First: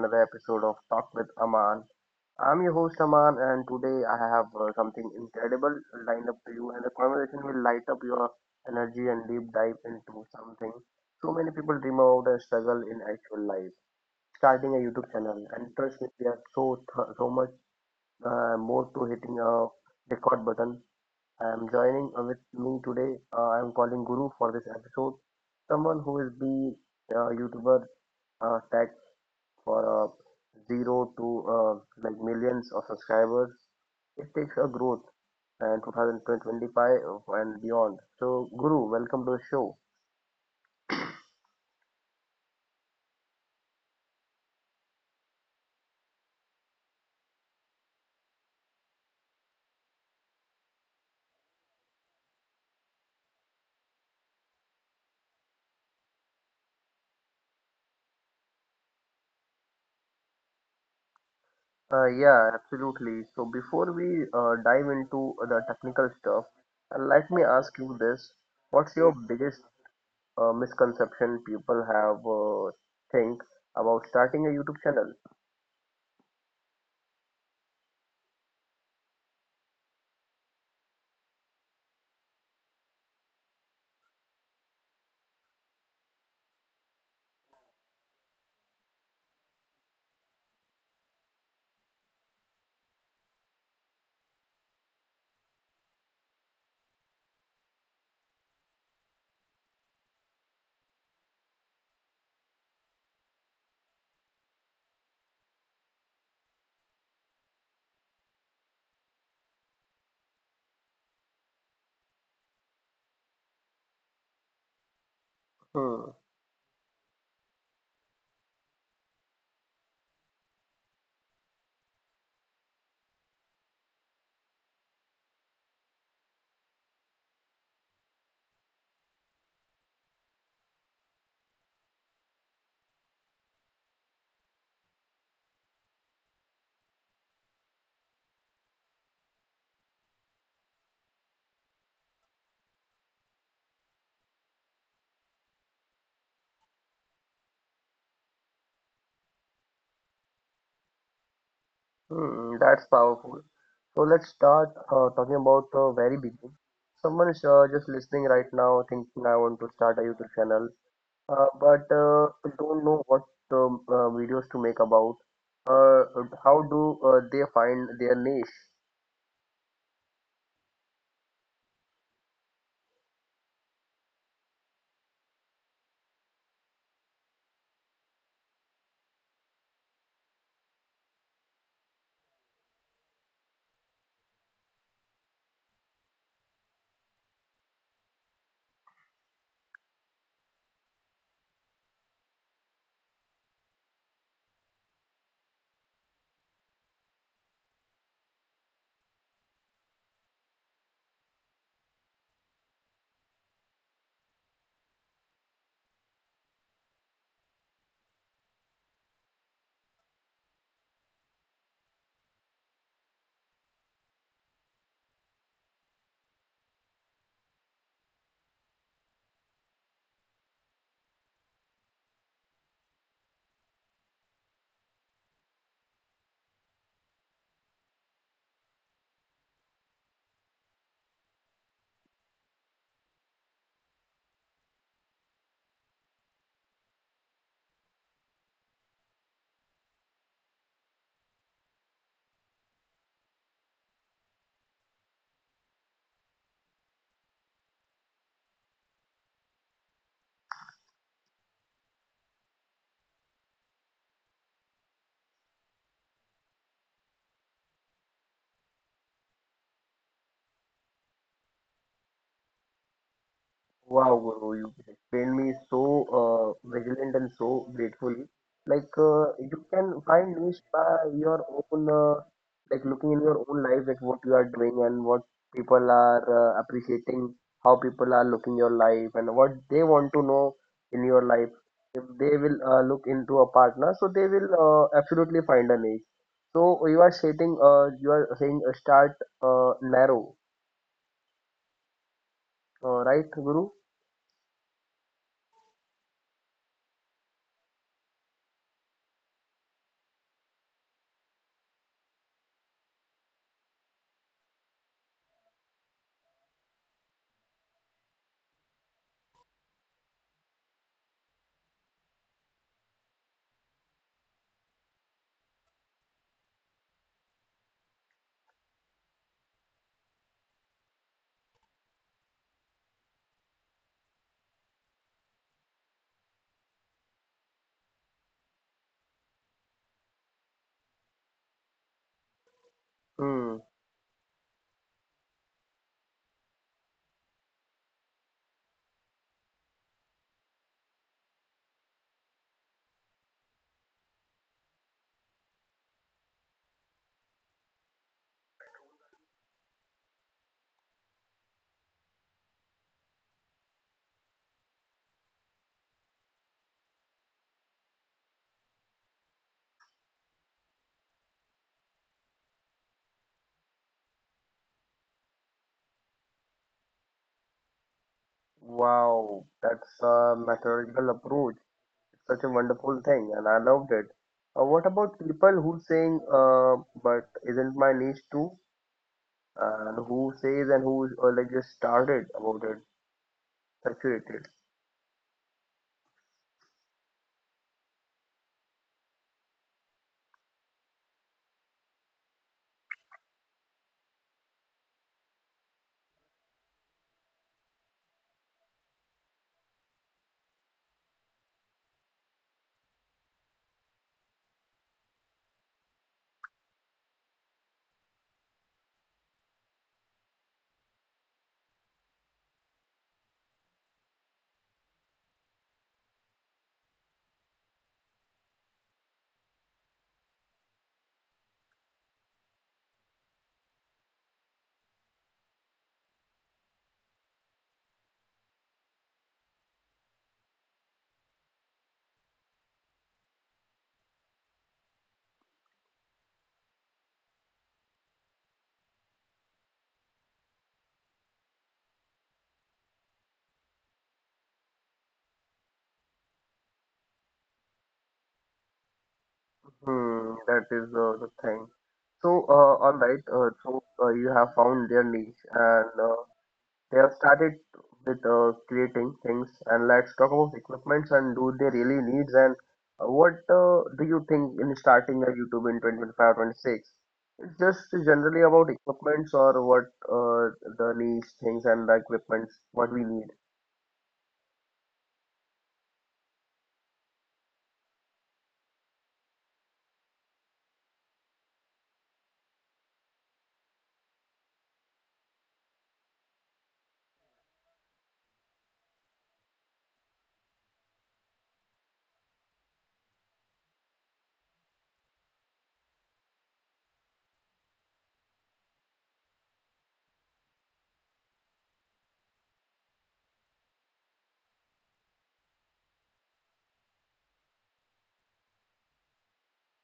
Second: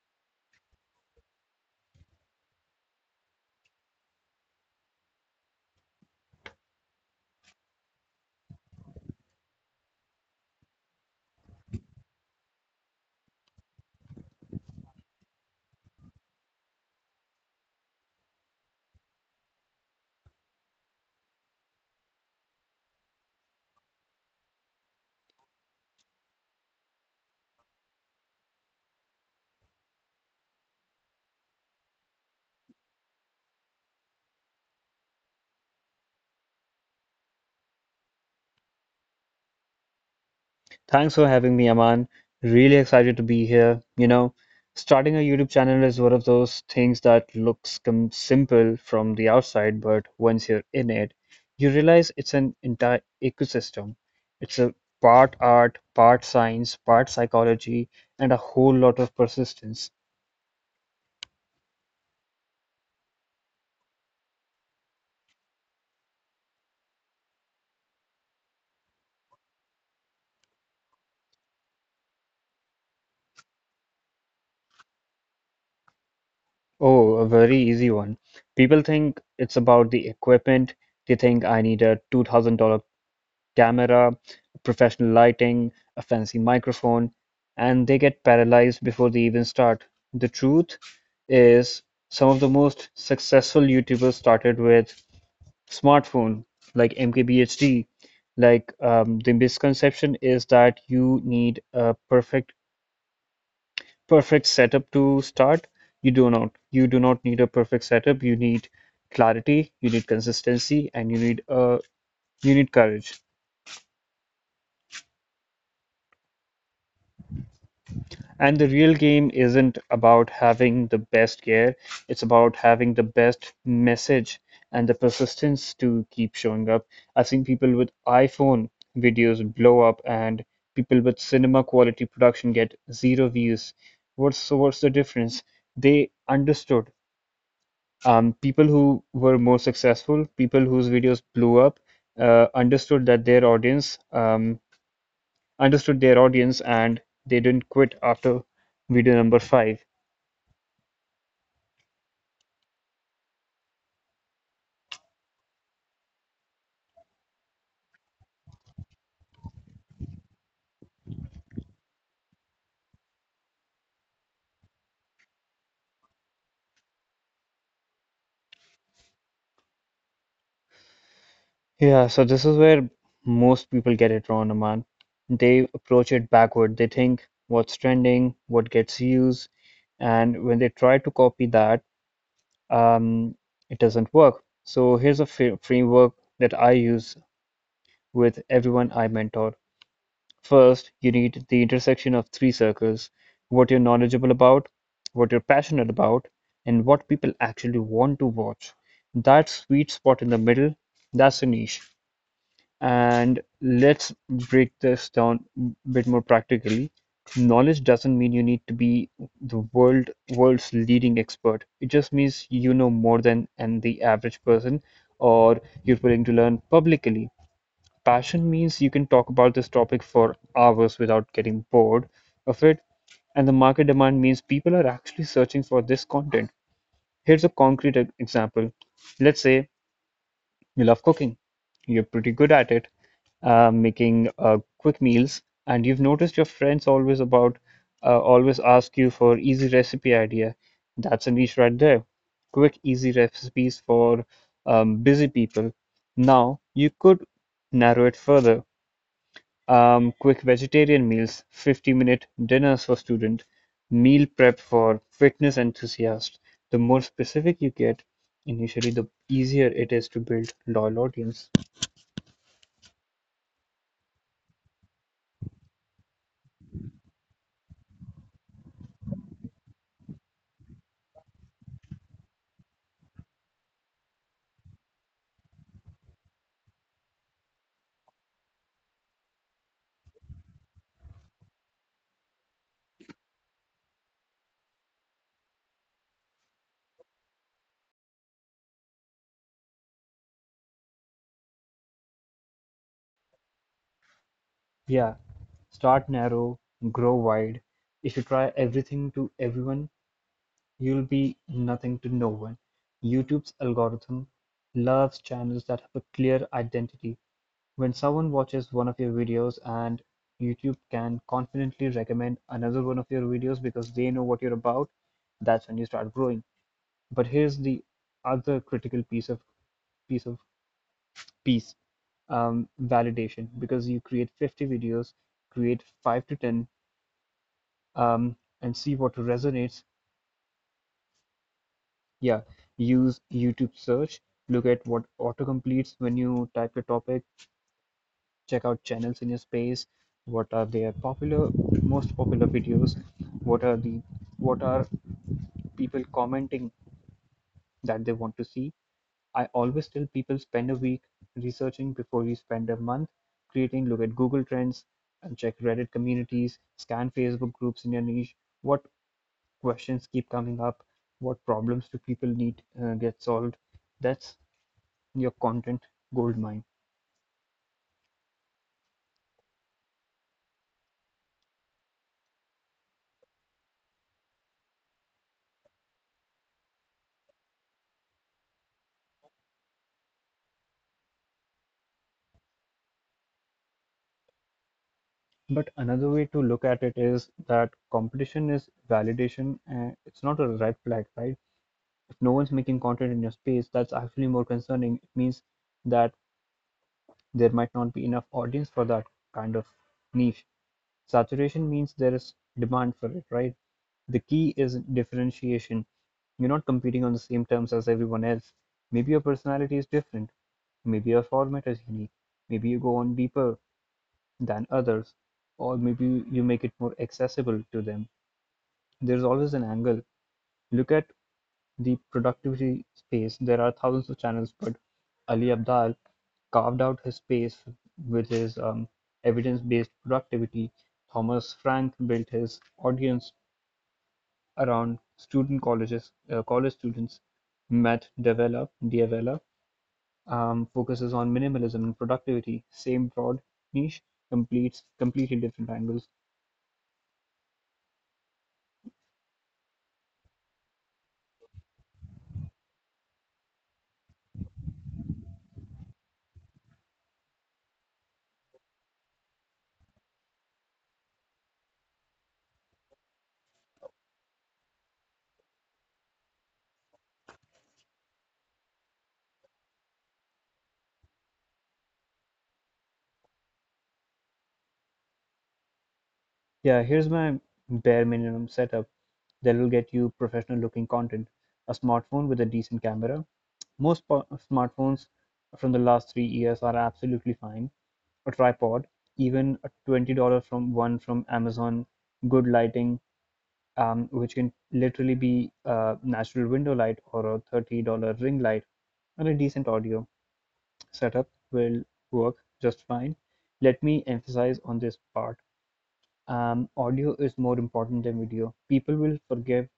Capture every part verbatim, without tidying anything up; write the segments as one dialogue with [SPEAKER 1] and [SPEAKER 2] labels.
[SPEAKER 1] another episode of Talk with Aman. I'm your host Aman, and today I have uh, something incredible lined up to you, and the conversation will light up your energy and deep dive into something so many people dream about and struggle in actual life. Starting a YouTube channel, and trust me, there are so th- so much uh, more to hitting a record button. I'm joining uh, with me today. Uh, I'm calling Guru for this episode. Someone who is the uh, YouTuber uh, tech for uh, zero to uh, like millions of subscribers. It takes a growth and twenty twenty-five and beyond. So, Guru, welcome to the show.
[SPEAKER 2] Thanks for having me, Aman. Really excited to be here. You know, starting a YouTube channel is one of those things that looks com simple from the outside, but once you're in it, you realize it's an entire ecosystem. It's a part art, part science, part psychology, and a whole lot of persistence.
[SPEAKER 1] Uh, yeah, absolutely. So before we uh, dive into the technical stuff, uh, let me ask you this. What's your biggest uh, misconception people have uh, think about starting a YouTube channel.
[SPEAKER 2] Oh, a very easy one. People think it's about the equipment. They think I need a two thousand dollars camera, professional lighting, a fancy microphone, and they get paralyzed before they even start. The truth is, some of the most successful YouTubers started with smartphone, like M K B H D. Like um, the misconception is that you need a perfect perfect setup to start. You do not. You do not need a perfect setup. You need clarity, you need consistency, and you need uh, you need courage.
[SPEAKER 1] Hmm,
[SPEAKER 2] And the real game isn't about having the best gear, it's about having the best message and the persistence to keep showing up. I've seen people with iPhone videos blow up and people with cinema quality production get zero views. What's so what's the difference? They understood. Um, people who were more successful, people whose videos blew up, uh, understood that their audience um, understood their audience, and they didn't quit after video number five.
[SPEAKER 1] hmm, that's powerful. So let's start uh, talking about the very beginning. Someone is uh, just listening right now, thinking I want to start a YouTube channel, uh, but uh, don't know what um, uh, videos to make about. Uh, how do uh, they find their niche?
[SPEAKER 2] Yeah, so this is where most people get it wrong, Aman. They approach it backward. They think what's trending, what gets views, and when they try to copy that, um, it doesn't work. So here's a fr framework that I use with everyone I mentor. First, you need the intersection of three circles: what you're knowledgeable about, what you're passionate about, and what people actually want to watch. That sweet spot in the middle, that's a niche. And let's break this down a bit more practically. Knowledge doesn't mean you need to be the world world's leading expert. It just means you know more than and the average person, or you're willing to learn publicly. Passion means you can talk about this topic for hours without getting bored of it. And the market demand means people are actually searching for this content. Here's a concrete e- example. Let's say you love cooking. You're pretty good at it, uh, making uh, quick meals, and you've noticed your friends always about uh, always ask you for easy recipe idea. That's a niche right there. Quick, easy recipes for um, busy people. Now you could narrow it further, um, quick vegetarian meals, fifty-minute dinners for student, meal prep for fitness enthusiasts. The more specific you get, initially, the easier it is to build loyal audience.
[SPEAKER 1] Wow, Guru, you explained me so uh, vigilant and so gratefully. Like uh, you can find niche by your own, uh, like looking in your own life like what you are doing and what people are uh, appreciating, how people are looking your life and what they want to know in your life. If they will uh, look into a partner, so they will uh, absolutely find a niche. So you are stating, uh, you are saying uh, start uh, narrow, uh, right, Guru?
[SPEAKER 2] Yeah, start narrow, grow wide. If you try everything to everyone, you'll be nothing to no one. YouTube's algorithm loves channels that have a clear identity. When someone watches one of your videos and YouTube can confidently recommend another one of your videos because they know what you're about, that's when you start growing. But here's the other critical piece of piece of piece um, validation. Because you create fifty videos, create five to ten, um, and see what resonates. Yeah, use YouTube
[SPEAKER 1] Hmm.
[SPEAKER 2] search, look at what auto completes when you type your topic, check out channels in your space. What are their popular most popular videos? What are the what are people commenting that they want to see? I always tell people spend a week researching before you spend a month creating. Look at Google Trends and check Reddit communities, scan Facebook groups in your niche. What questions keep coming up? What problems do people need uh, get solved? That's your content goldmine.
[SPEAKER 1] Wow, that's a methodical approach. It's such a wonderful thing, and I loved it. Uh, what about people who saying, uh, but isn't my niche too? And who says and who uh, like just started about it, saturated.
[SPEAKER 2] But another way to look at it is that competition is validation, and it's not a red flag, right? If no one's making content in your space, that's actually more concerning. It means that there might not be enough audience for that kind of niche. Saturation means there is demand for it, right? The key is differentiation. You're not competing on the same terms as everyone else. Maybe your personality is different. Maybe your format is unique. Maybe you go on deeper than others, or maybe you make it more accessible to them. There's always an angle. Look at the productivity space. There are thousands of channels, but Ali Abdaal carved out his space with his um, evidence-based productivity. Thomas Frank built his audience around student colleges, uh, college students. Matt Davella, Diavella um, focuses on minimalism and productivity. Same broad niche, completes completely different angles.
[SPEAKER 1] Hmm, that is uh, the thing. So, uh, all right. Uh, so uh, you have found their niche, and uh, they have started with uh, creating things, and let's talk about equipments and do they really needs and uh, what uh, do you think in starting a YouTube in twenty twenty-five twenty six? It's just generally about equipments or what uh, the niche things and the equipments what we need.
[SPEAKER 2] Yeah, here's my bare minimum setup that'll get you professional looking content. A smartphone with a decent camera. Most po- smartphones from the last three years are absolutely fine. A tripod, even a twenty dollars from one from Amazon, good lighting, um, which can literally be a natural window light or a thirty dollars ring light, and a decent audio setup will work just fine. Let me emphasize on this part, um, audio is more important than video. People will forgive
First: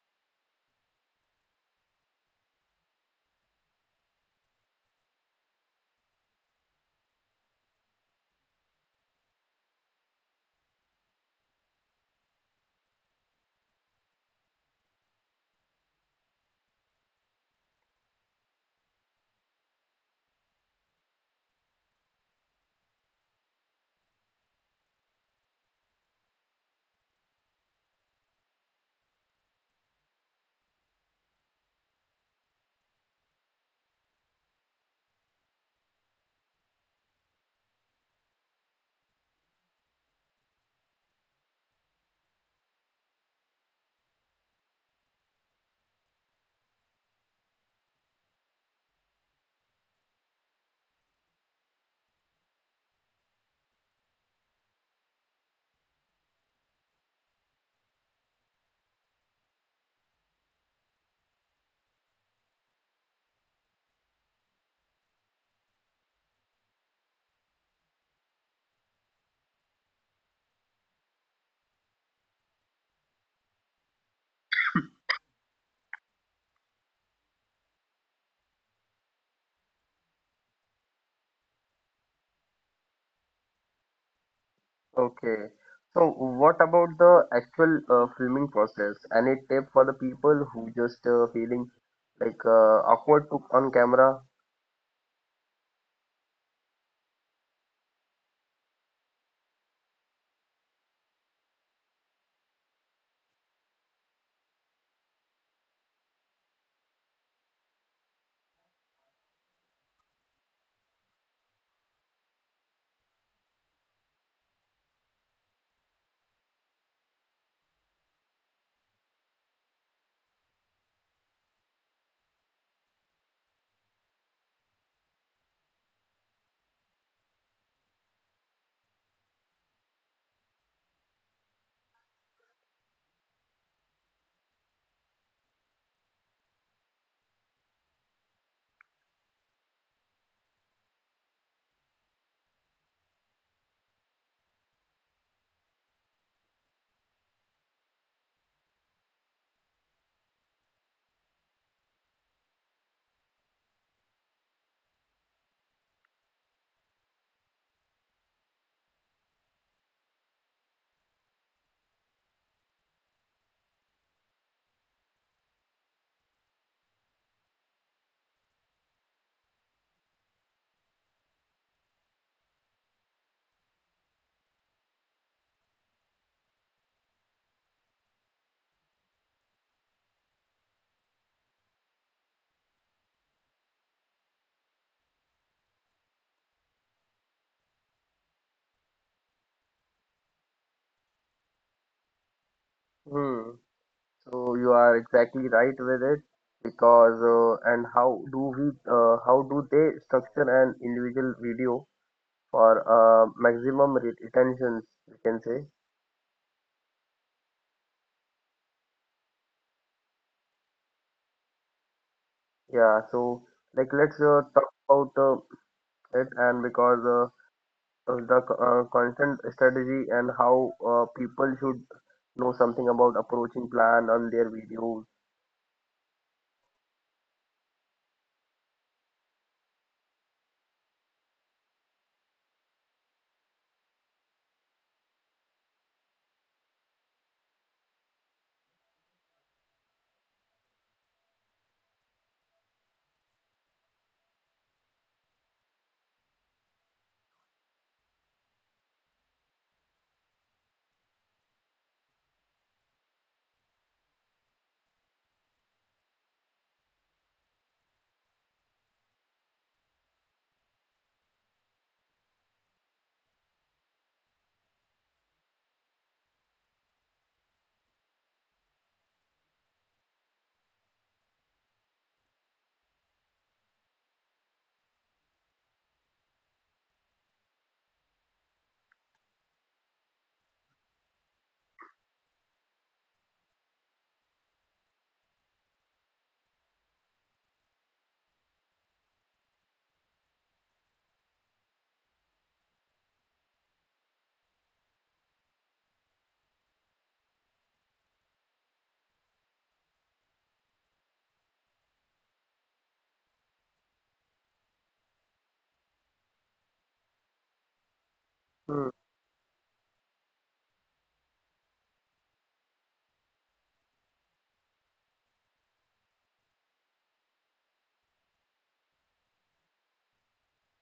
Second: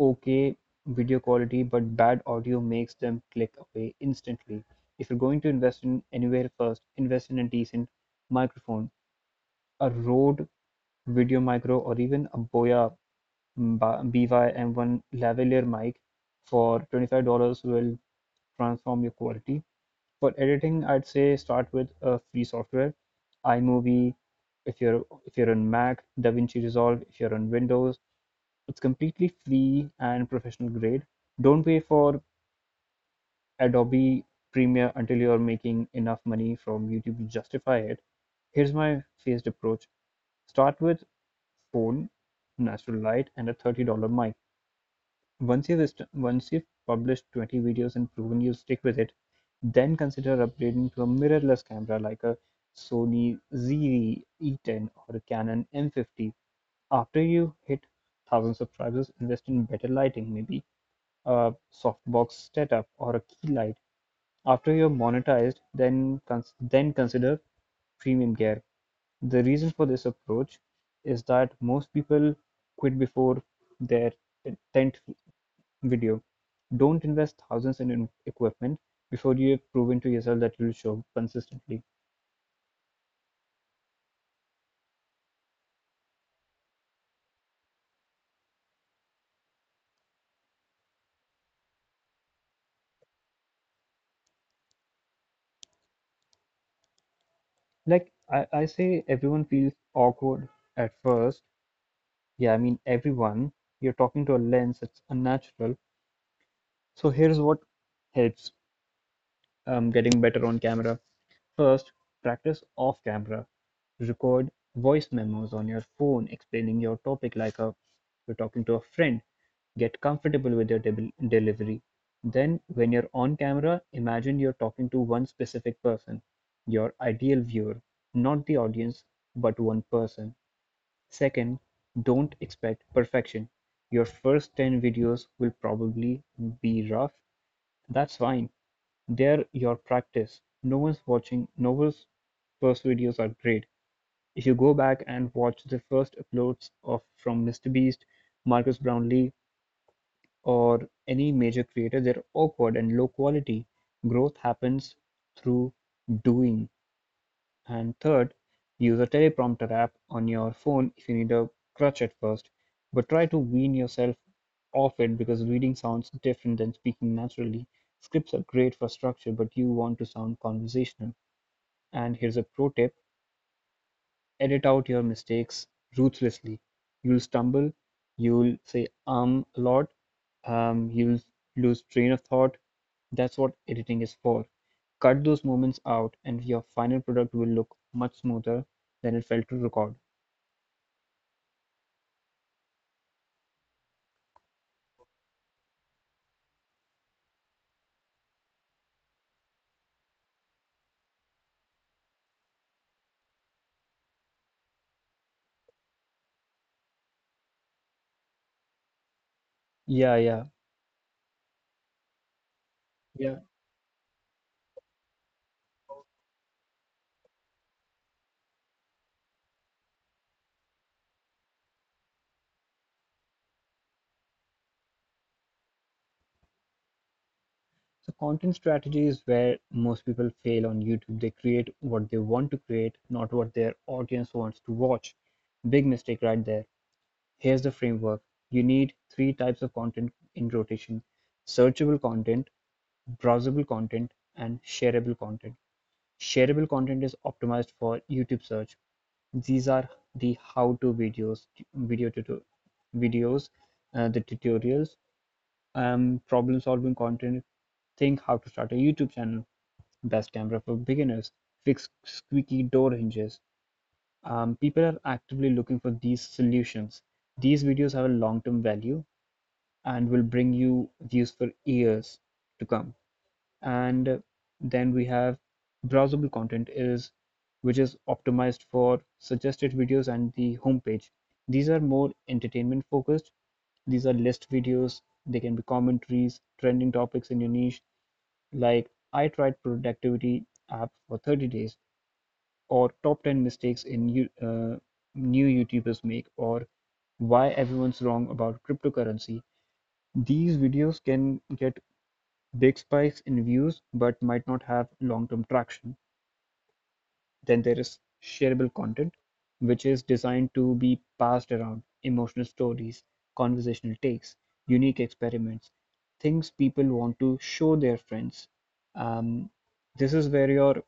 [SPEAKER 2] okay video quality, but bad audio makes them click away instantly. If you're going to invest in anywhere first, invest in a decent microphone. A Rode Video Micro, or even a Boya B Y-M one lavalier mic for twenty-five dollars, will transform your quality. For editing, I'd say start with a free software, iMovie, if you're if you're on Mac, DaVinci Resolve if you're on Windows. It's completely free and professional grade. Don't pay for Adobe Premiere until you're making enough money from YouTube to justify it. Here's my phased approach. Start with phone, natural light, and a thirty dollars mic. Once you've once you've published twenty videos and proven you stick with it, then consider upgrading to a mirrorless camera like a Sony Z V-E ten or a Canon M fifty. After you hit one thousand subscribers, invest in better lighting, maybe a softbox setup or a key light. After you're monetized, then cons- then consider premium gear. The reason for this approach is that most people quit before their tenth video. Don't invest thousands in equipment before you have proven to yourself that you'll show consistently.
[SPEAKER 1] Okay. So what about the actual uh, filming process? Any tip for the people who just uh, feeling like uh, awkward to on camera?
[SPEAKER 2] Like I, I say, everyone feels awkward at first. Yeah, I mean, everyone. You're talking to a lens, it's unnatural. So here's what helps um, getting better on camera. First, practice off camera. Record voice memos on your phone explaining your topic like a, you're talking to a friend. Get comfortable with your debel- delivery. Then, when you're on camera, imagine you're talking to one specific person, your ideal viewer, not the audience, but one person. Second, don't expect perfection. Your first ten videos will probably be rough. That's fine. They're your practice, no one's watching, no one's first videos are great. If you go back and watch the first uploads of from MrBeast, Marcus Brownlee, or any major creator, they're awkward and low quality. Growth happens through doing. And third, use a teleprompter app on your phone if you need a crutch at first, but try to wean yourself off it because reading sounds different than speaking naturally. Scripts are great for structure, but you want to sound conversational. And here's a pro tip: edit out your mistakes ruthlessly. You'll stumble, you'll say um a lot, um, you'll lose train of thought. That's what editing is for. Cut those moments out, and your final product will look much smoother than it felt to record.
[SPEAKER 1] Hmm. So you are exactly right with it because uh, and how do we uh, how do they structure an individual video for uh, maximum re retentions we can say
[SPEAKER 2] Yeah, yeah,
[SPEAKER 1] yeah
[SPEAKER 2] yeah.
[SPEAKER 1] so like let's uh, talk about uh, it and because uh, of the co- uh, content strategy and how uh, people should know something about approaching plan on their videos.
[SPEAKER 2] So content strategy is where most people fail on YouTube. They create what they want to create, not what their audience wants to watch. Big mistake right there. Here's the framework. You need three types of content in rotation. Searchable content, browsable content, and shareable content. Shareable content is optimized for YouTube search. These are the how-to videos, video tuto- videos, uh, the tutorials, um, problem-solving content. Think how to start a YouTube channel, best camera for beginners, fix squeaky door hinges. Um, people are actively looking for these solutions. These videos have a long-term value and will bring you views for years to come. And then we have browsable content is which is optimized for suggested videos and the homepage. These are more entertainment focused. These are list videos. They can be commentaries, trending topics in your niche, like I tried productivity app for thirty days, or top ten mistakes in you- uh, new YouTubers make, or why everyone's wrong about cryptocurrency. These videos can get big spikes in views but might not have long-term traction. Then there is shareable
[SPEAKER 1] Hmm.
[SPEAKER 2] content, which is designed to be passed around: emotional stories, conversational takes, unique experiments, things people want to show their friends. Um, this is where your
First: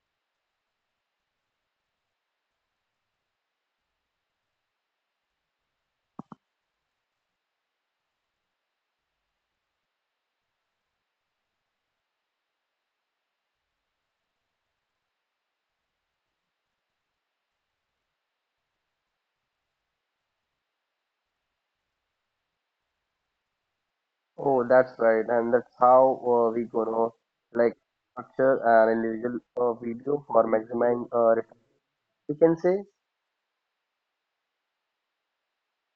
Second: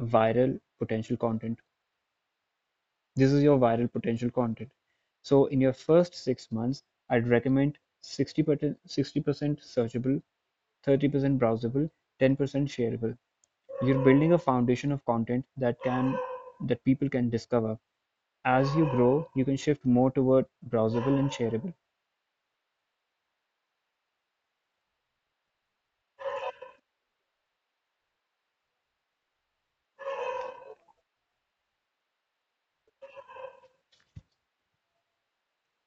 [SPEAKER 2] viral potential content. This is your viral potential content. So in your first six months, I'd recommend sixty percent sixty percent searchable, thirty percent browsable, ten percent shareable. You're building a foundation of content that can that people can discover. As you grow, you can shift more toward browsable and shareable.
[SPEAKER 1] Oh, that's right, and that's how uh, we gonna like structure an individual uh, video for maximizing uh, return. You can say,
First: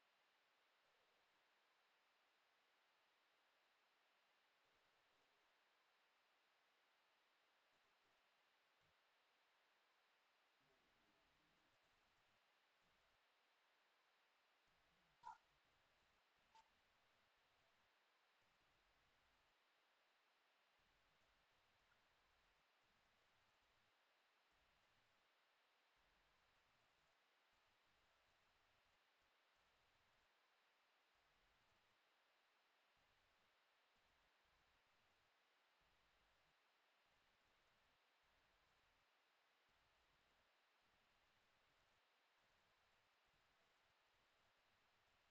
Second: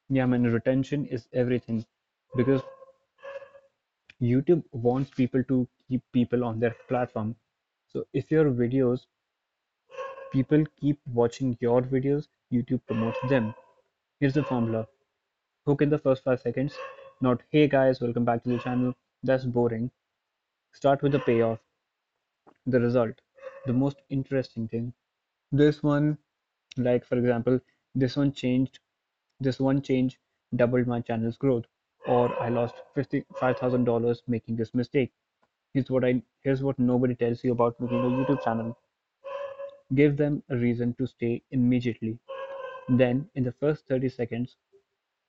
[SPEAKER 2] Yeah, man, retention is everything because YouTube wants people to keep people on their platform. So if your videos, people keep watching your videos, YouTube promotes them. Here's the formula. Hook in the first five seconds, not hey guys, welcome back to the channel. That's boring. Start with the payoff, the result, the most interesting thing. This one, like for example, this one changed this one change doubled my channel's growth, or I lost fifty-five thousand dollars making this mistake. here's what i here's what nobody tells you about making a YouTube channel. Give them a reason to stay immediately. Then in the first thirty seconds,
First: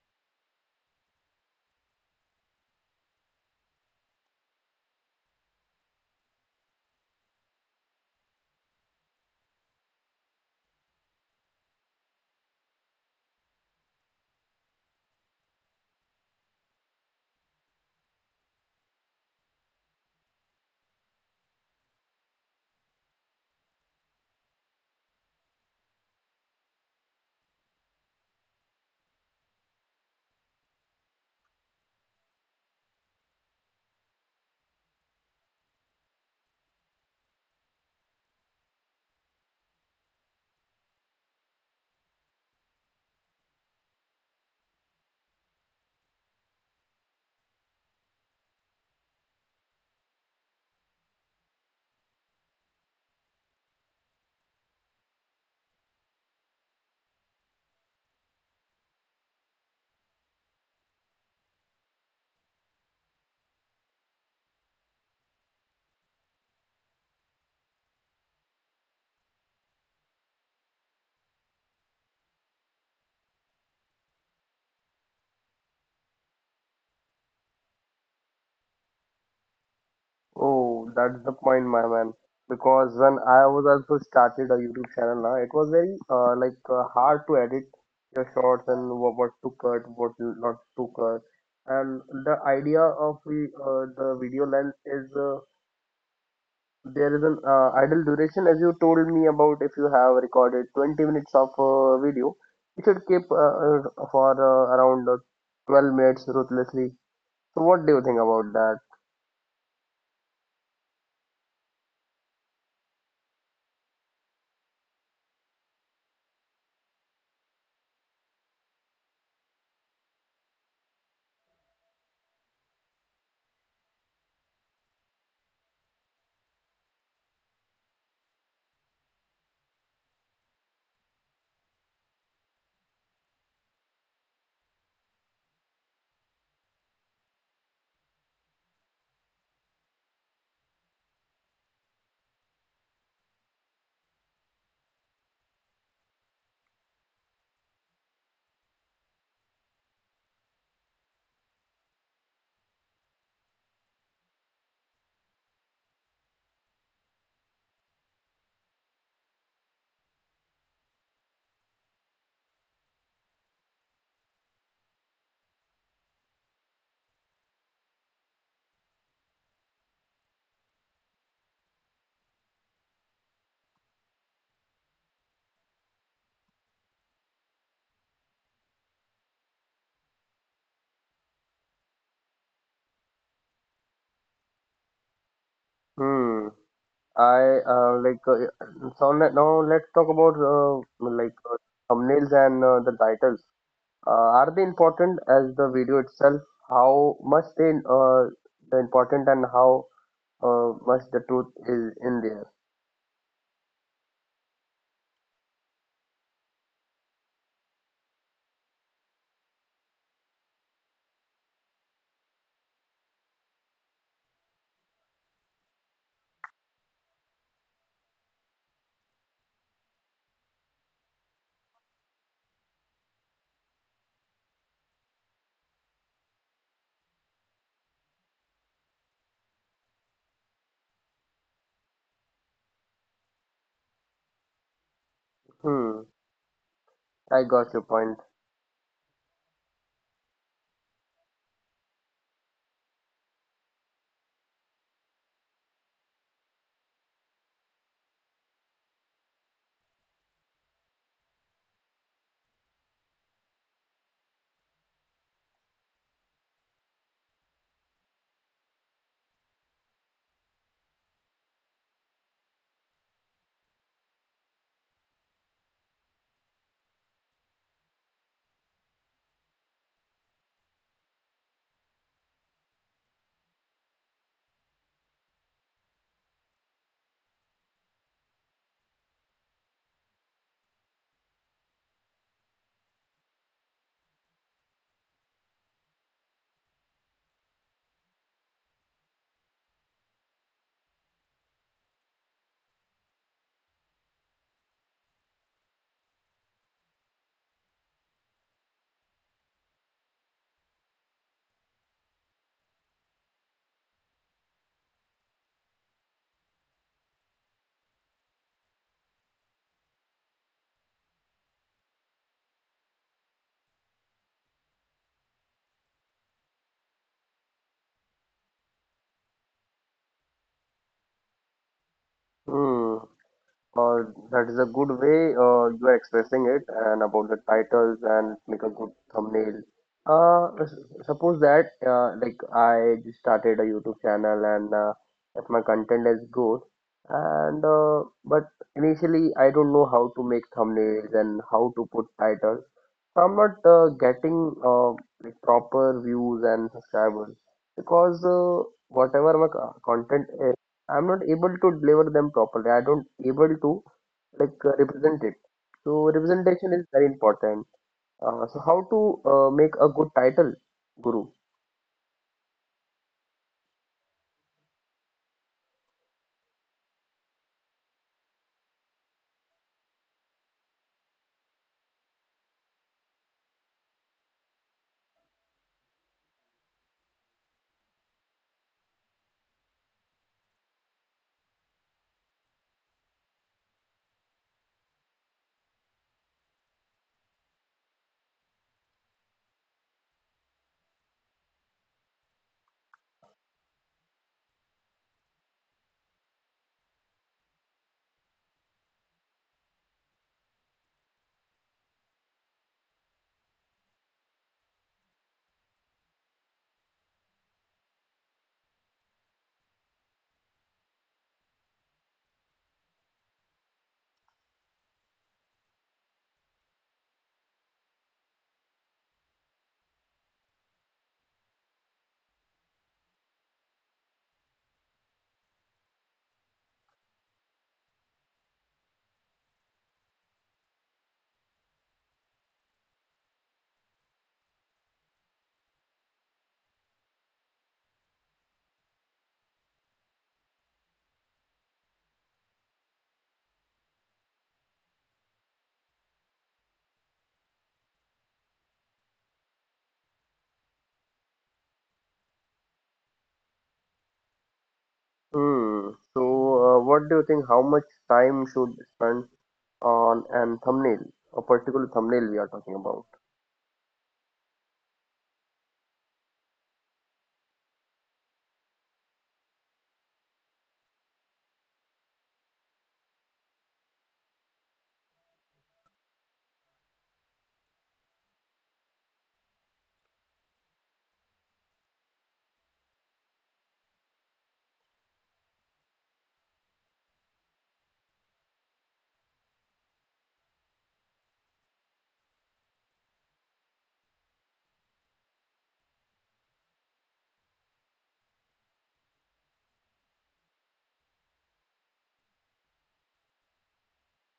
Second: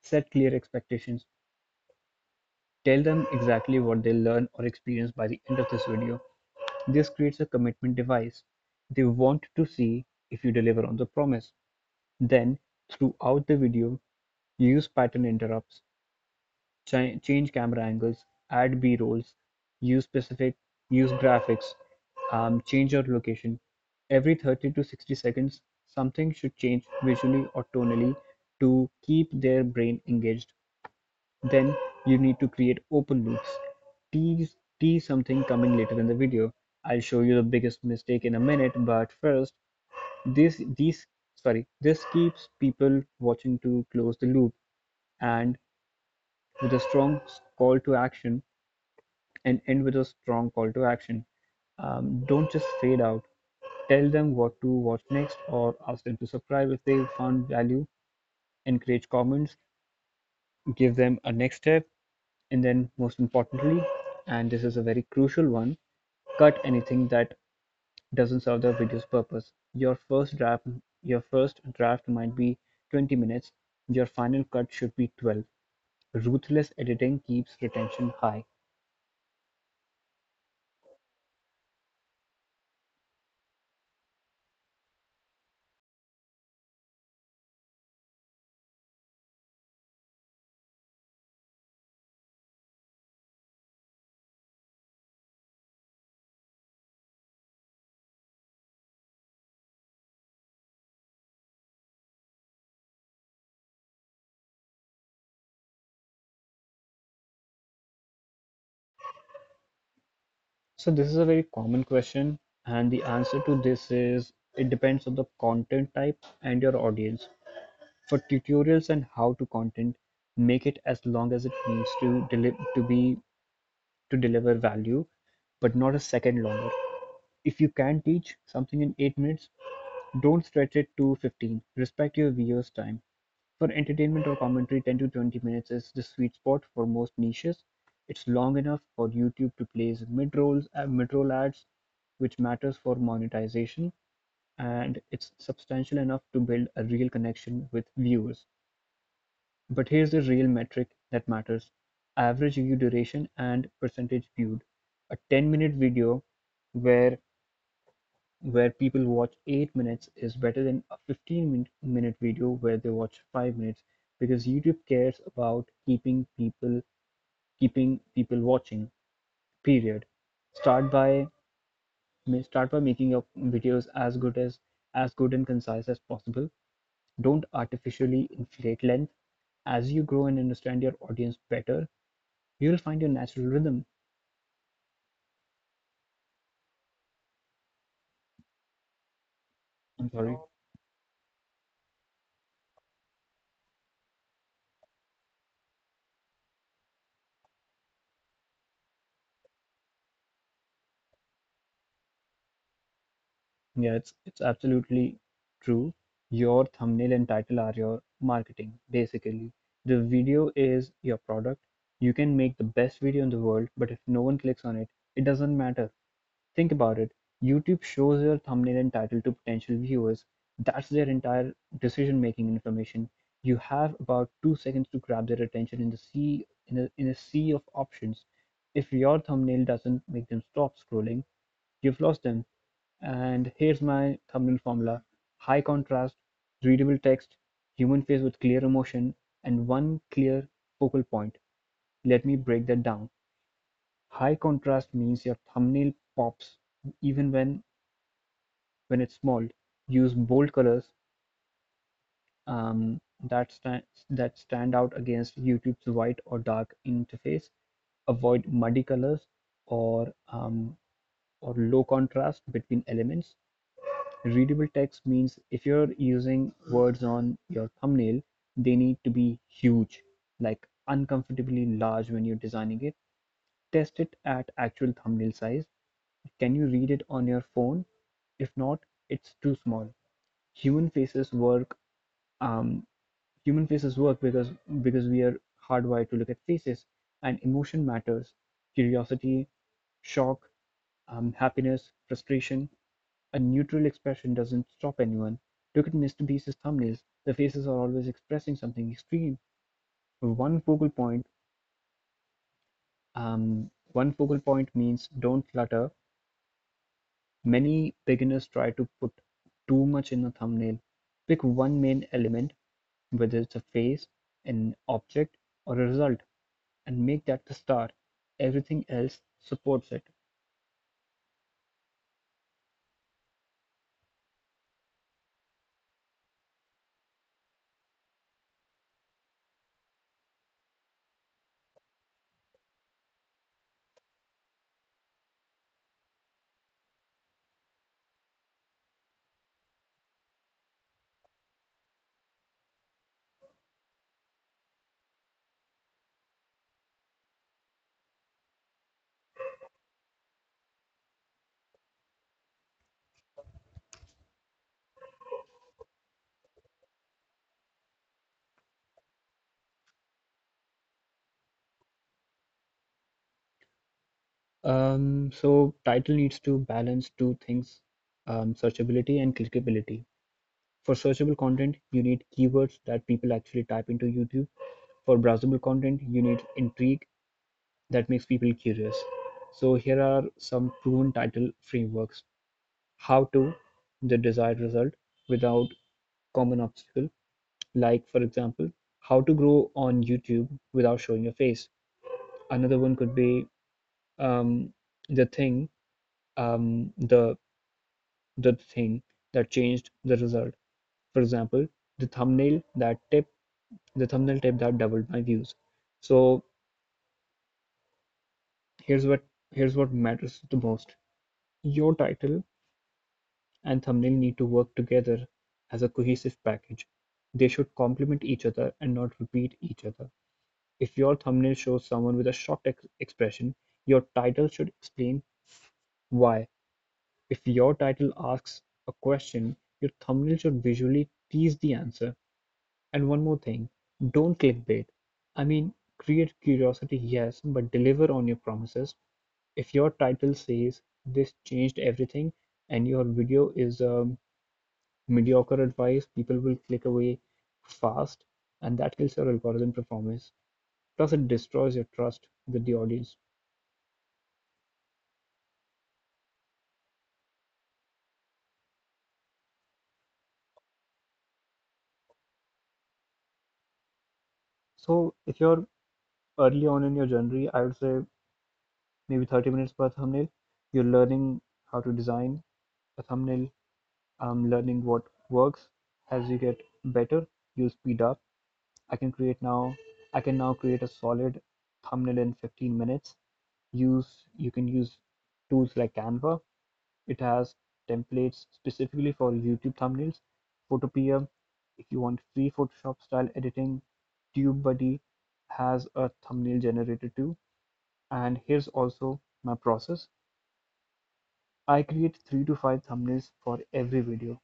[SPEAKER 2] set clear expectations, tell them exactly what they'll learn or experience by the end of this video. This creates a commitment device; they want to see if you deliver on the promise. Then, throughout the video, use pattern interrupts, chi- change camera angles, add B-rolls, use specific, use graphics, um, change your location. Every thirty to sixty seconds, something should change visually or tonally to keep their brain engaged. Then you need to create open loops. Tease, tease something coming later in the video. I'll show you the biggest mistake in a minute, but first, this these sorry, this keeps people watching to close the loop and with a strong call to action and end with a strong call to action. Um, don't just fade out. Tell them what to watch next, or ask them to subscribe if they found value. Encourage comments, give them a next step. And then most importantly, and this is a very crucial one, cut anything that doesn't serve the video's purpose. Your first draft your first draft might be twenty minutes, your final cut should be twelve. Ruthless editing keeps retention high.
[SPEAKER 1] oh, that's the point, my man. Because when I was also started a YouTube channel, now it was very uh, like uh, hard to edit your shorts and what, what to cut, what not to cut, and the idea of the uh, the video length is. Uh, There is an uh, ideal duration, as you told me about. If you have recorded twenty minutes of uh, video, you should keep uh, uh, for uh, around uh, twelve minutes ruthlessly. So, what do you think about that?
[SPEAKER 2] So this is a very common question, and the answer to this is it depends on the content type and your audience. For tutorials and how to content, make it as long as it needs to to be to deliver value, but not a second longer. If you can teach something in eight minutes, don't stretch it to fifteen. Respect your viewer's time. For entertainment or commentary, ten to twenty minutes is the sweet spot for most niches. It's long enough for YouTube to place mid-rolls, uh, mid-roll ads, which matters for monetization, and it's substantial enough to build a real connection with viewers. But here's the real metric that matters: average view duration and percentage viewed. A ten-minute video where where people watch eight minutes is better than a fifteen-minute video where they watch five minutes, because YouTube cares about keeping people keeping people watching. Period. Start by Start by making your videos as good as as good and concise as possible. Don't artificially inflate length. As you grow and understand your audience better, you'll find your natural rhythm.
[SPEAKER 1] Hmm. I uh, like uh, so le- Now let's
[SPEAKER 2] I'm
[SPEAKER 1] talk
[SPEAKER 2] sorry.
[SPEAKER 1] about uh, like uh, thumbnails and uh, the titles. Uh, are they important as the video itself? How much they uh, the important and how uh, much the truth is in there?
[SPEAKER 2] Yeah, it's it's absolutely true. Your thumbnail and title are your marketing, basically. The video is your product. You can make the best video in the world, but if no one clicks on it, it doesn't matter. Think about it. YouTube shows your thumbnail and title to potential viewers. That's their entire decision-making information. You have about two seconds to grab their attention in the sea in a, in a sea of options. If your thumbnail doesn't make them stop scrolling, you've lost them. And here's my thumbnail formula: high
[SPEAKER 1] Hmm.
[SPEAKER 2] contrast, readable text,
[SPEAKER 1] I got your
[SPEAKER 2] human
[SPEAKER 1] point.
[SPEAKER 2] face with clear emotion, and one clear focal point. Let me break that down. High contrast means your thumbnail pops even when when it's small. Use bold colors um, that stand that stand out against YouTube's white or dark interface. Avoid muddy colors or um, or low contrast between elements. Readable text means if you're using words on your thumbnail, they need to be huge, like uncomfortably large when you're designing it. Test it at actual thumbnail size. Can you read it on your phone? If not, it's too small. Human faces work. Um, human faces work because because we are hardwired to look at faces, and emotion matters. Curiosity, shock, um, happiness, frustration. A neutral expression doesn't stop anyone. Look at Mister Beast's thumbnails. The faces are always expressing something extreme. One focal point, um, One focal point means don't clutter. Many beginners try to put too much in a thumbnail. Pick one main element, whether it's a face, an object, or a result, and make that the star. Everything else supports it.
[SPEAKER 1] Hmm. Uh, that is a good way uh, you are expressing it and about the titles and make a good thumbnail. Uh, s- Suppose that uh, like I just started a YouTube channel and uh, if my content is good and uh, but initially I don't know how to make thumbnails and how to put titles. So I'm not uh, getting uh, like proper views and subscribers because uh, whatever my co- content eh, I'm not able to deliver them properly. I don't able to like uh, represent it. So representation is very important. Uh, so how to uh, make a good title, Guru?
[SPEAKER 2] Um, so title needs to balance two things, um, searchability and clickability. For searchable content, you need keywords that people actually type into YouTube. For browsable content, you need intrigue that makes people curious. So here are some proven title frameworks. How to the desired result without common obstacle. Like for example, how to grow on YouTube without showing your face. Another one could be um, the thing, um, the the thing that changed the result. For example, the thumbnail that tip the thumbnail tip that doubled my views. So here's what here's what matters the most. Your title and thumbnail need to work together as a cohesive package. They should complement each other and not repeat each other. If your thumbnail shows someone with a shocked ex- expression, your title should explain why. If your title asks a question, your thumbnail should visually tease the answer. And one more thing, don't clickbait. I mean, create curiosity, yes, but deliver on your promises. If your title says this changed everything and your video is um, mediocre advice, people will click away fast, and that kills your algorithm performance. Plus, it destroys your trust with the audience.
[SPEAKER 1] Hmm. So uh, what do you think? How much time should spend on an thumbnail, a particular thumbnail we are talking about?
[SPEAKER 2] So, if you're early on in your journey, I would say maybe thirty minutes per thumbnail, you're learning how to design a thumbnail, um, learning what works. As you get better, you'll speed up. I can create now. I can now create a solid thumbnail in fifteen minutes. Use you can use tools like Canva. It has templates specifically for YouTube thumbnails, Photopea, if you want free Photoshop style editing, TubeBuddy has a thumbnail generator too. And here's also my process. I create three to five thumbnails for every video.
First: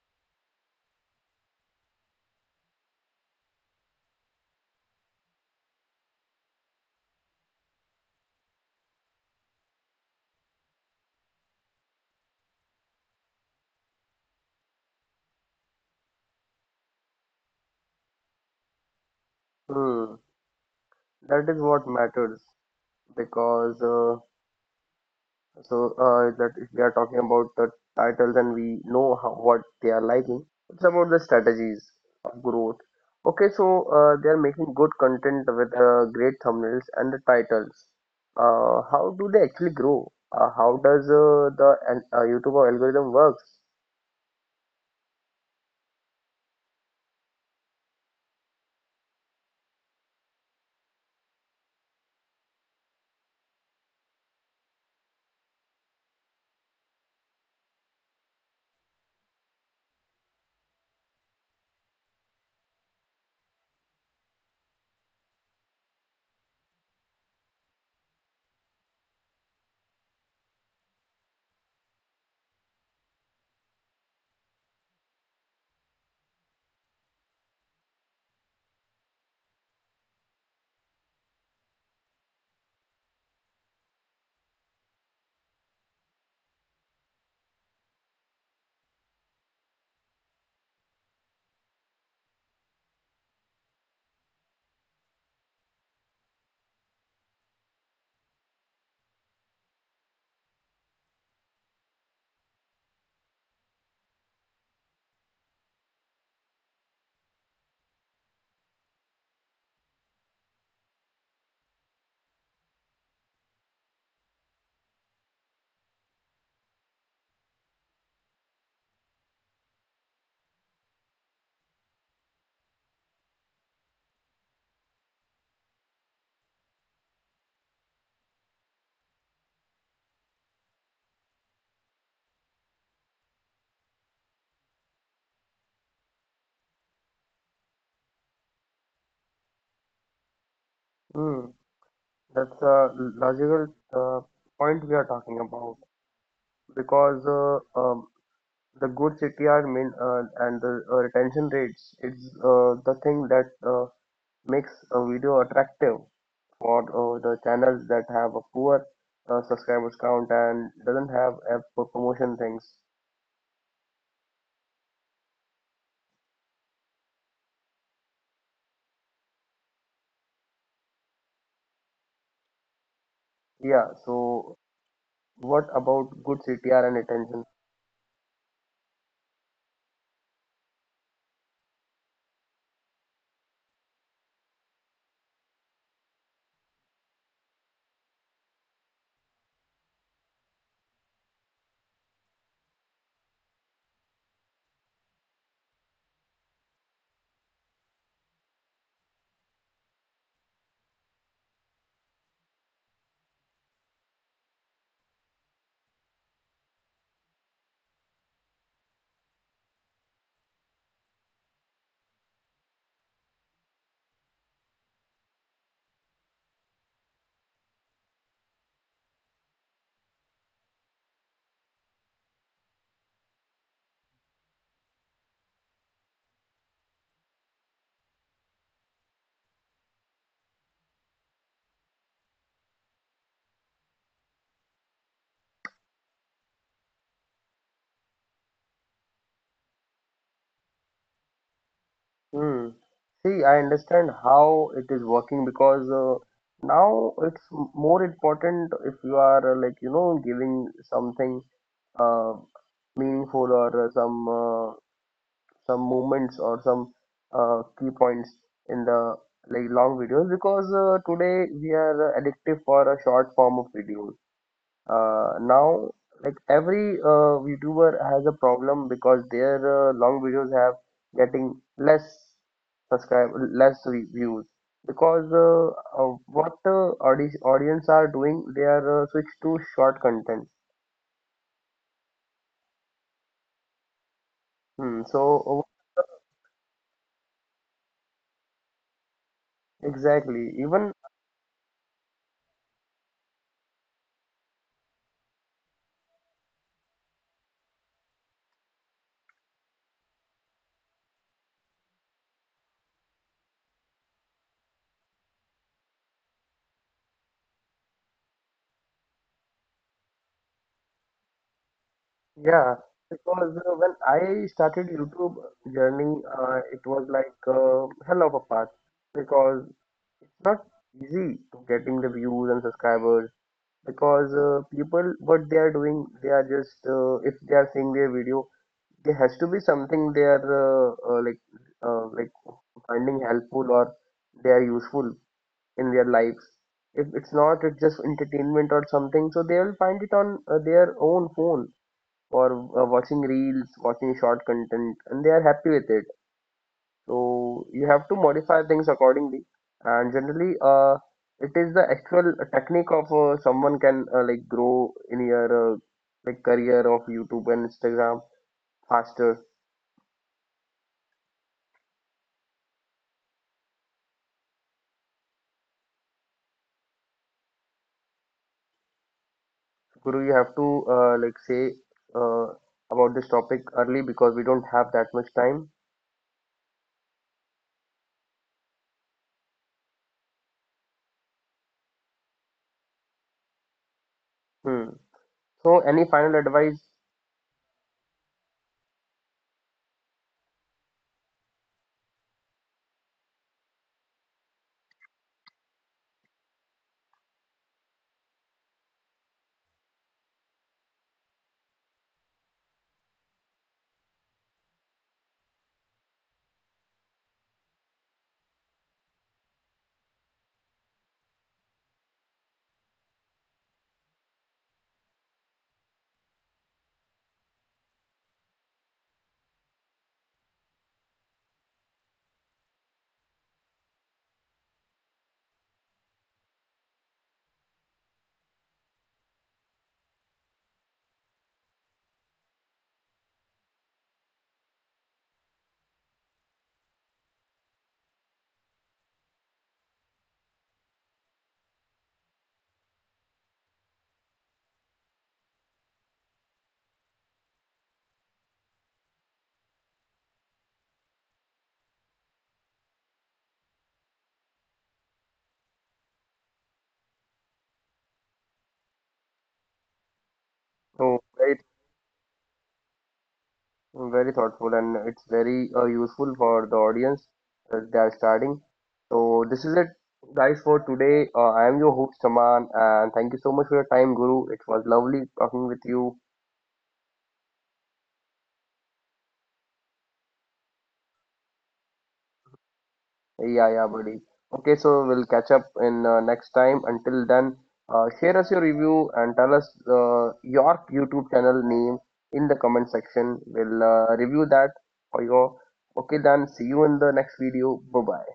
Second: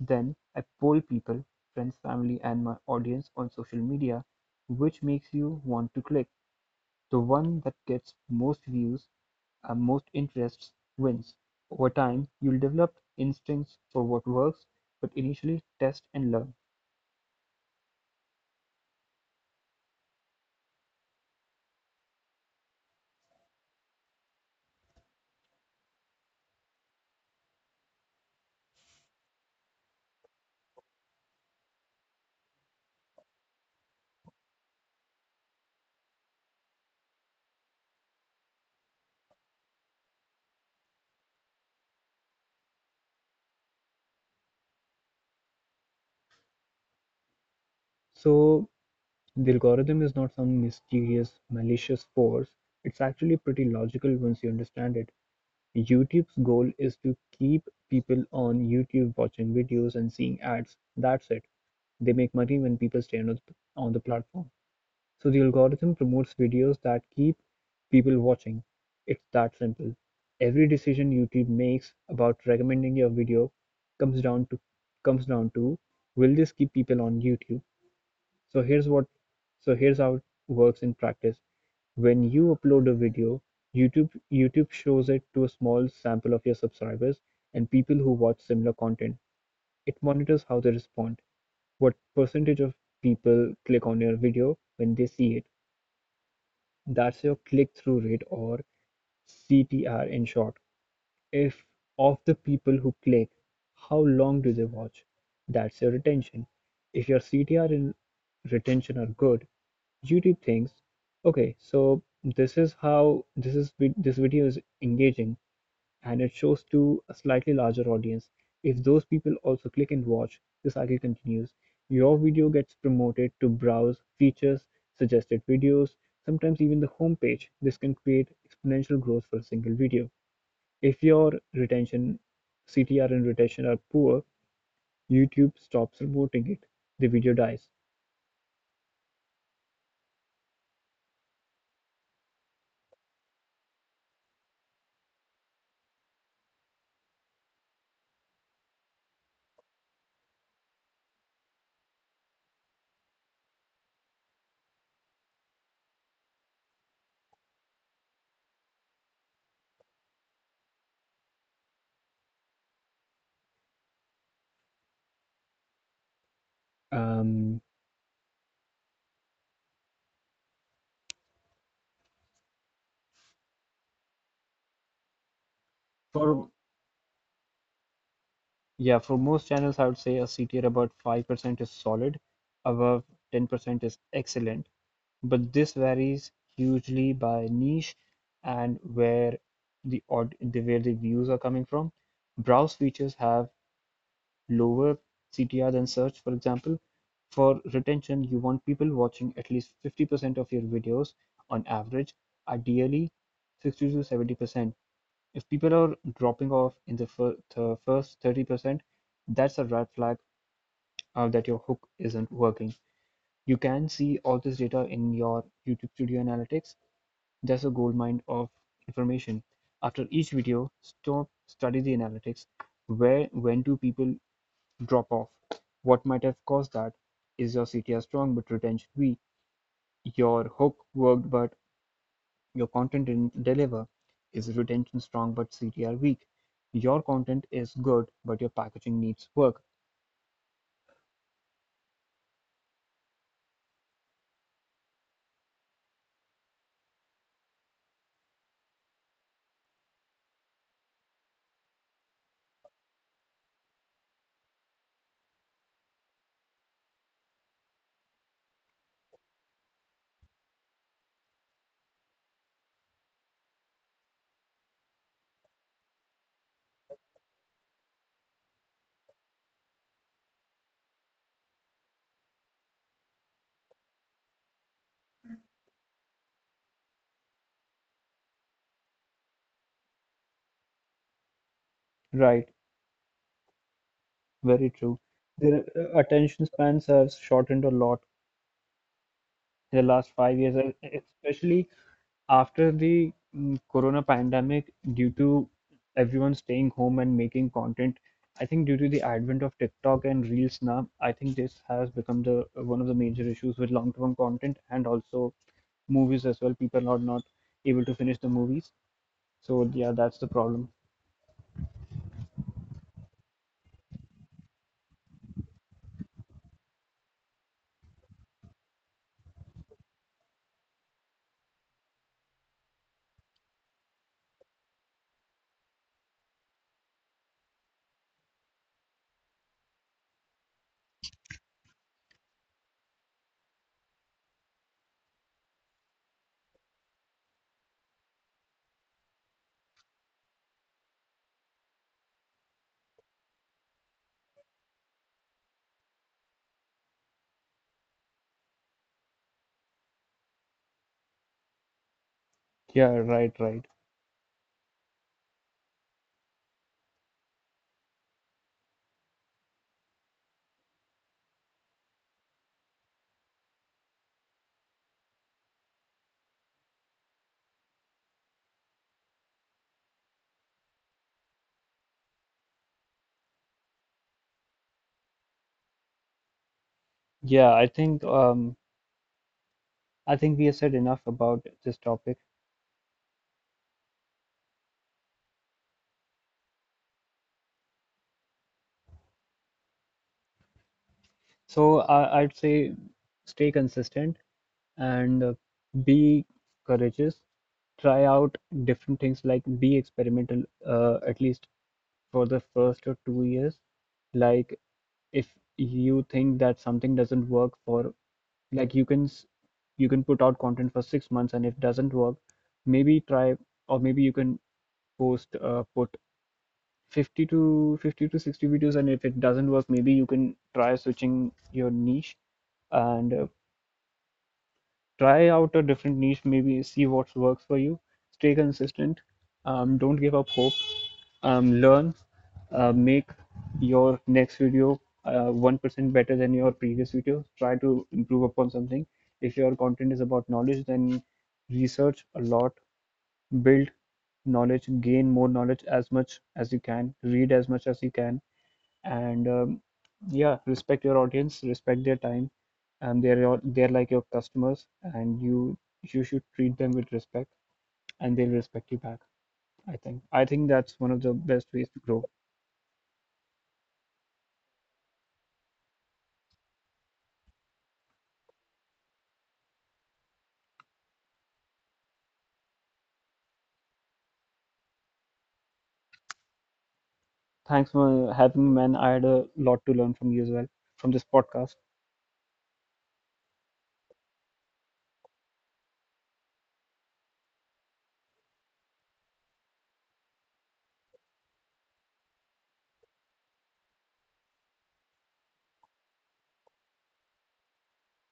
[SPEAKER 2] Then I poll people, friends, family and my audience on social media, which makes you want to click. The one that gets most views and most interests wins. Over time, you'll develop instincts for what works, but initially test and learn.
[SPEAKER 1] Hmm. That is what matters because uh, So uh, that if we are talking about the titles and we know how, what they are liking, it's about the strategies of growth. Okay, so uh, they are making good content with uh, great thumbnails and the titles. Uh, how do they actually grow? Uh, how does uh, the an- uh, YouTube algorithm works?
[SPEAKER 2] So the algorithm is not some mysterious, malicious force. It's actually pretty logical once you understand it. YouTube's goal is to keep people on YouTube watching videos and seeing ads. That's it. They make money when people stay on the, on the platform. So the algorithm promotes videos that keep people watching. It's that simple. Every decision YouTube makes about recommending your video comes down to comes down to will this keep people on YouTube? so here's what so here's how it works in practice. When you upload a video, youtube YouTube shows it to a small sample of your subscribers and people who watch similar content. It monitors how they respond. What percentage of people click on your video when they see it? That's your click-through rate, or CTR in short. If Of the people who click, how long do they watch? That's your retention. If your C T R and retention are good, YouTube thinks, okay, so this is how this is this video is engaging, and it shows to a slightly larger audience. If those people also click and watch, the cycle continues. Your video gets promoted to browse features, suggested videos, sometimes even the homepage. This can create exponential growth for a single video. If your retention, C T R and retention are poor, YouTube stops reporting it. The video dies.
[SPEAKER 1] Hmm, that's a logical uh, point we are talking about because uh, um, the good C T R mean uh, and the uh, retention rates is uh, the thing that uh, makes a video attractive for uh, the channels that have a poor uh, subscribers count and doesn't have app for promotion things.
[SPEAKER 2] Um,
[SPEAKER 1] Yeah, so what about good
[SPEAKER 2] for
[SPEAKER 1] C T R and attention?
[SPEAKER 2] Yeah, for most channels, I would say a C T R about five percent is solid, above ten percent is excellent. But this varies hugely by niche and where the aud the where the views are coming from. Browse features have lower C T R than search, for example. For retention, you want people watching at least fifty percent of your videos on average, ideally sixty to seventy percent. If people are dropping off in the first thirty percent, that's a red flag uh, that your hook isn't working. You can see all this data in your YouTube Studio Analytics. That's a goldmine of information. After each video, stop, study the analytics. Where, when do people drop-off? What might have caused that? Is your C T R strong but retention weak? Your hook worked but your content didn't deliver. Is retention strong but C T R weak? Your content is good but your packaging needs work.
[SPEAKER 1] Hmm. See, I understand how it is working because uh, now it's m- more important if you are uh, like you know giving something uh, meaningful or uh, some uh, some movements or some uh, key points in the like long videos because uh, today we are uh, addictive for a short form of videos. Uh, now, like every uh, YouTuber has a problem because their uh, long videos have getting less subscribe less re- views because uh, uh, what uh, audi- audience are doing they are uh, switched to short content.
[SPEAKER 2] Right, very true.
[SPEAKER 1] Hmm,
[SPEAKER 2] Their
[SPEAKER 1] so
[SPEAKER 2] uh, attention spans have shortened a lot the
[SPEAKER 1] uh,
[SPEAKER 2] last five
[SPEAKER 1] exactly
[SPEAKER 2] years, and
[SPEAKER 1] even
[SPEAKER 2] especially after the mm, corona pandemic, due to everyone staying home and making content. I think due to the advent of TikTok and Reels now, I think this has become the one of the major issues with long-term content, and also movies as well. People are not able to finish the movies. So yeah, that's the problem.
[SPEAKER 1] yeah, because uh, when I started YouTube journey, uh, it was like uh, hell of a path because it's not easy to getting the views and subscribers because uh, people what they are doing they are just uh, if they are seeing their video there has to be something they are uh, uh, like uh, like finding helpful or they are useful in their lives. If it's not, it's just entertainment or something, so they will find it on uh, their own phone or uh, watching reels, watching short content, and they are happy with it. So you have to modify things accordingly. And generally, uh, it is the actual technique of
[SPEAKER 2] Yeah,
[SPEAKER 1] uh,
[SPEAKER 2] right,
[SPEAKER 1] someone
[SPEAKER 2] right.
[SPEAKER 1] can uh, like grow in your uh, like career of YouTube and Instagram faster. Guru, you have to uh, like say uh, about this topic early because we don't have that much time.
[SPEAKER 2] Yeah, I think um I think we have said enough about this topic.
[SPEAKER 1] Hmm. So any final advice?
[SPEAKER 2] So I I'd say stay consistent, and uh, be courageous, try out different things, like be experimental uh, at least for the first or two years. Like, if you think that something doesn't work for, like, you can s- you can put out content for six months, and if it doesn't work, maybe try, or maybe you can post uh, put fifty to fifty to sixty videos, and if it doesn't work, maybe you can try switching your niche, and uh, try out a different niche, maybe see what works for you. Stay consistent. Um, don't give up hope. Um, learn. Uh, make your next video uh, one percent better than your previous video. Try to improve upon something. If your content is about knowledge, then research a lot, build knowledge, gain more knowledge as much as you can, read as much as you can, and um, yeah, respect your audience, respect their time. And They're your, they're like your customers, and you you should treat them with respect, and they'll respect you back. i think I think that's one of the
[SPEAKER 1] So
[SPEAKER 2] best
[SPEAKER 1] very
[SPEAKER 2] ways to grow.
[SPEAKER 1] very thoughtful, and it's very uh, useful for the audience that they are starting. So this is it, guys, for today. Uh, I am your host Saman, and thank you so much for your time, Guru. It was lovely talking with you.
[SPEAKER 2] Thanks for having me, man. I had a lot to learn from you as well from this podcast.
[SPEAKER 1] Hey, yeah, yeah, buddy. Okay, so we'll catch up in uh, next time. Until then, uh, share us your review and tell us uh, your YouTube channel name in the comment section. We'll uh, review that for you.
[SPEAKER 2] Mm.
[SPEAKER 1] Okay, then see you in the next video. Bye bye.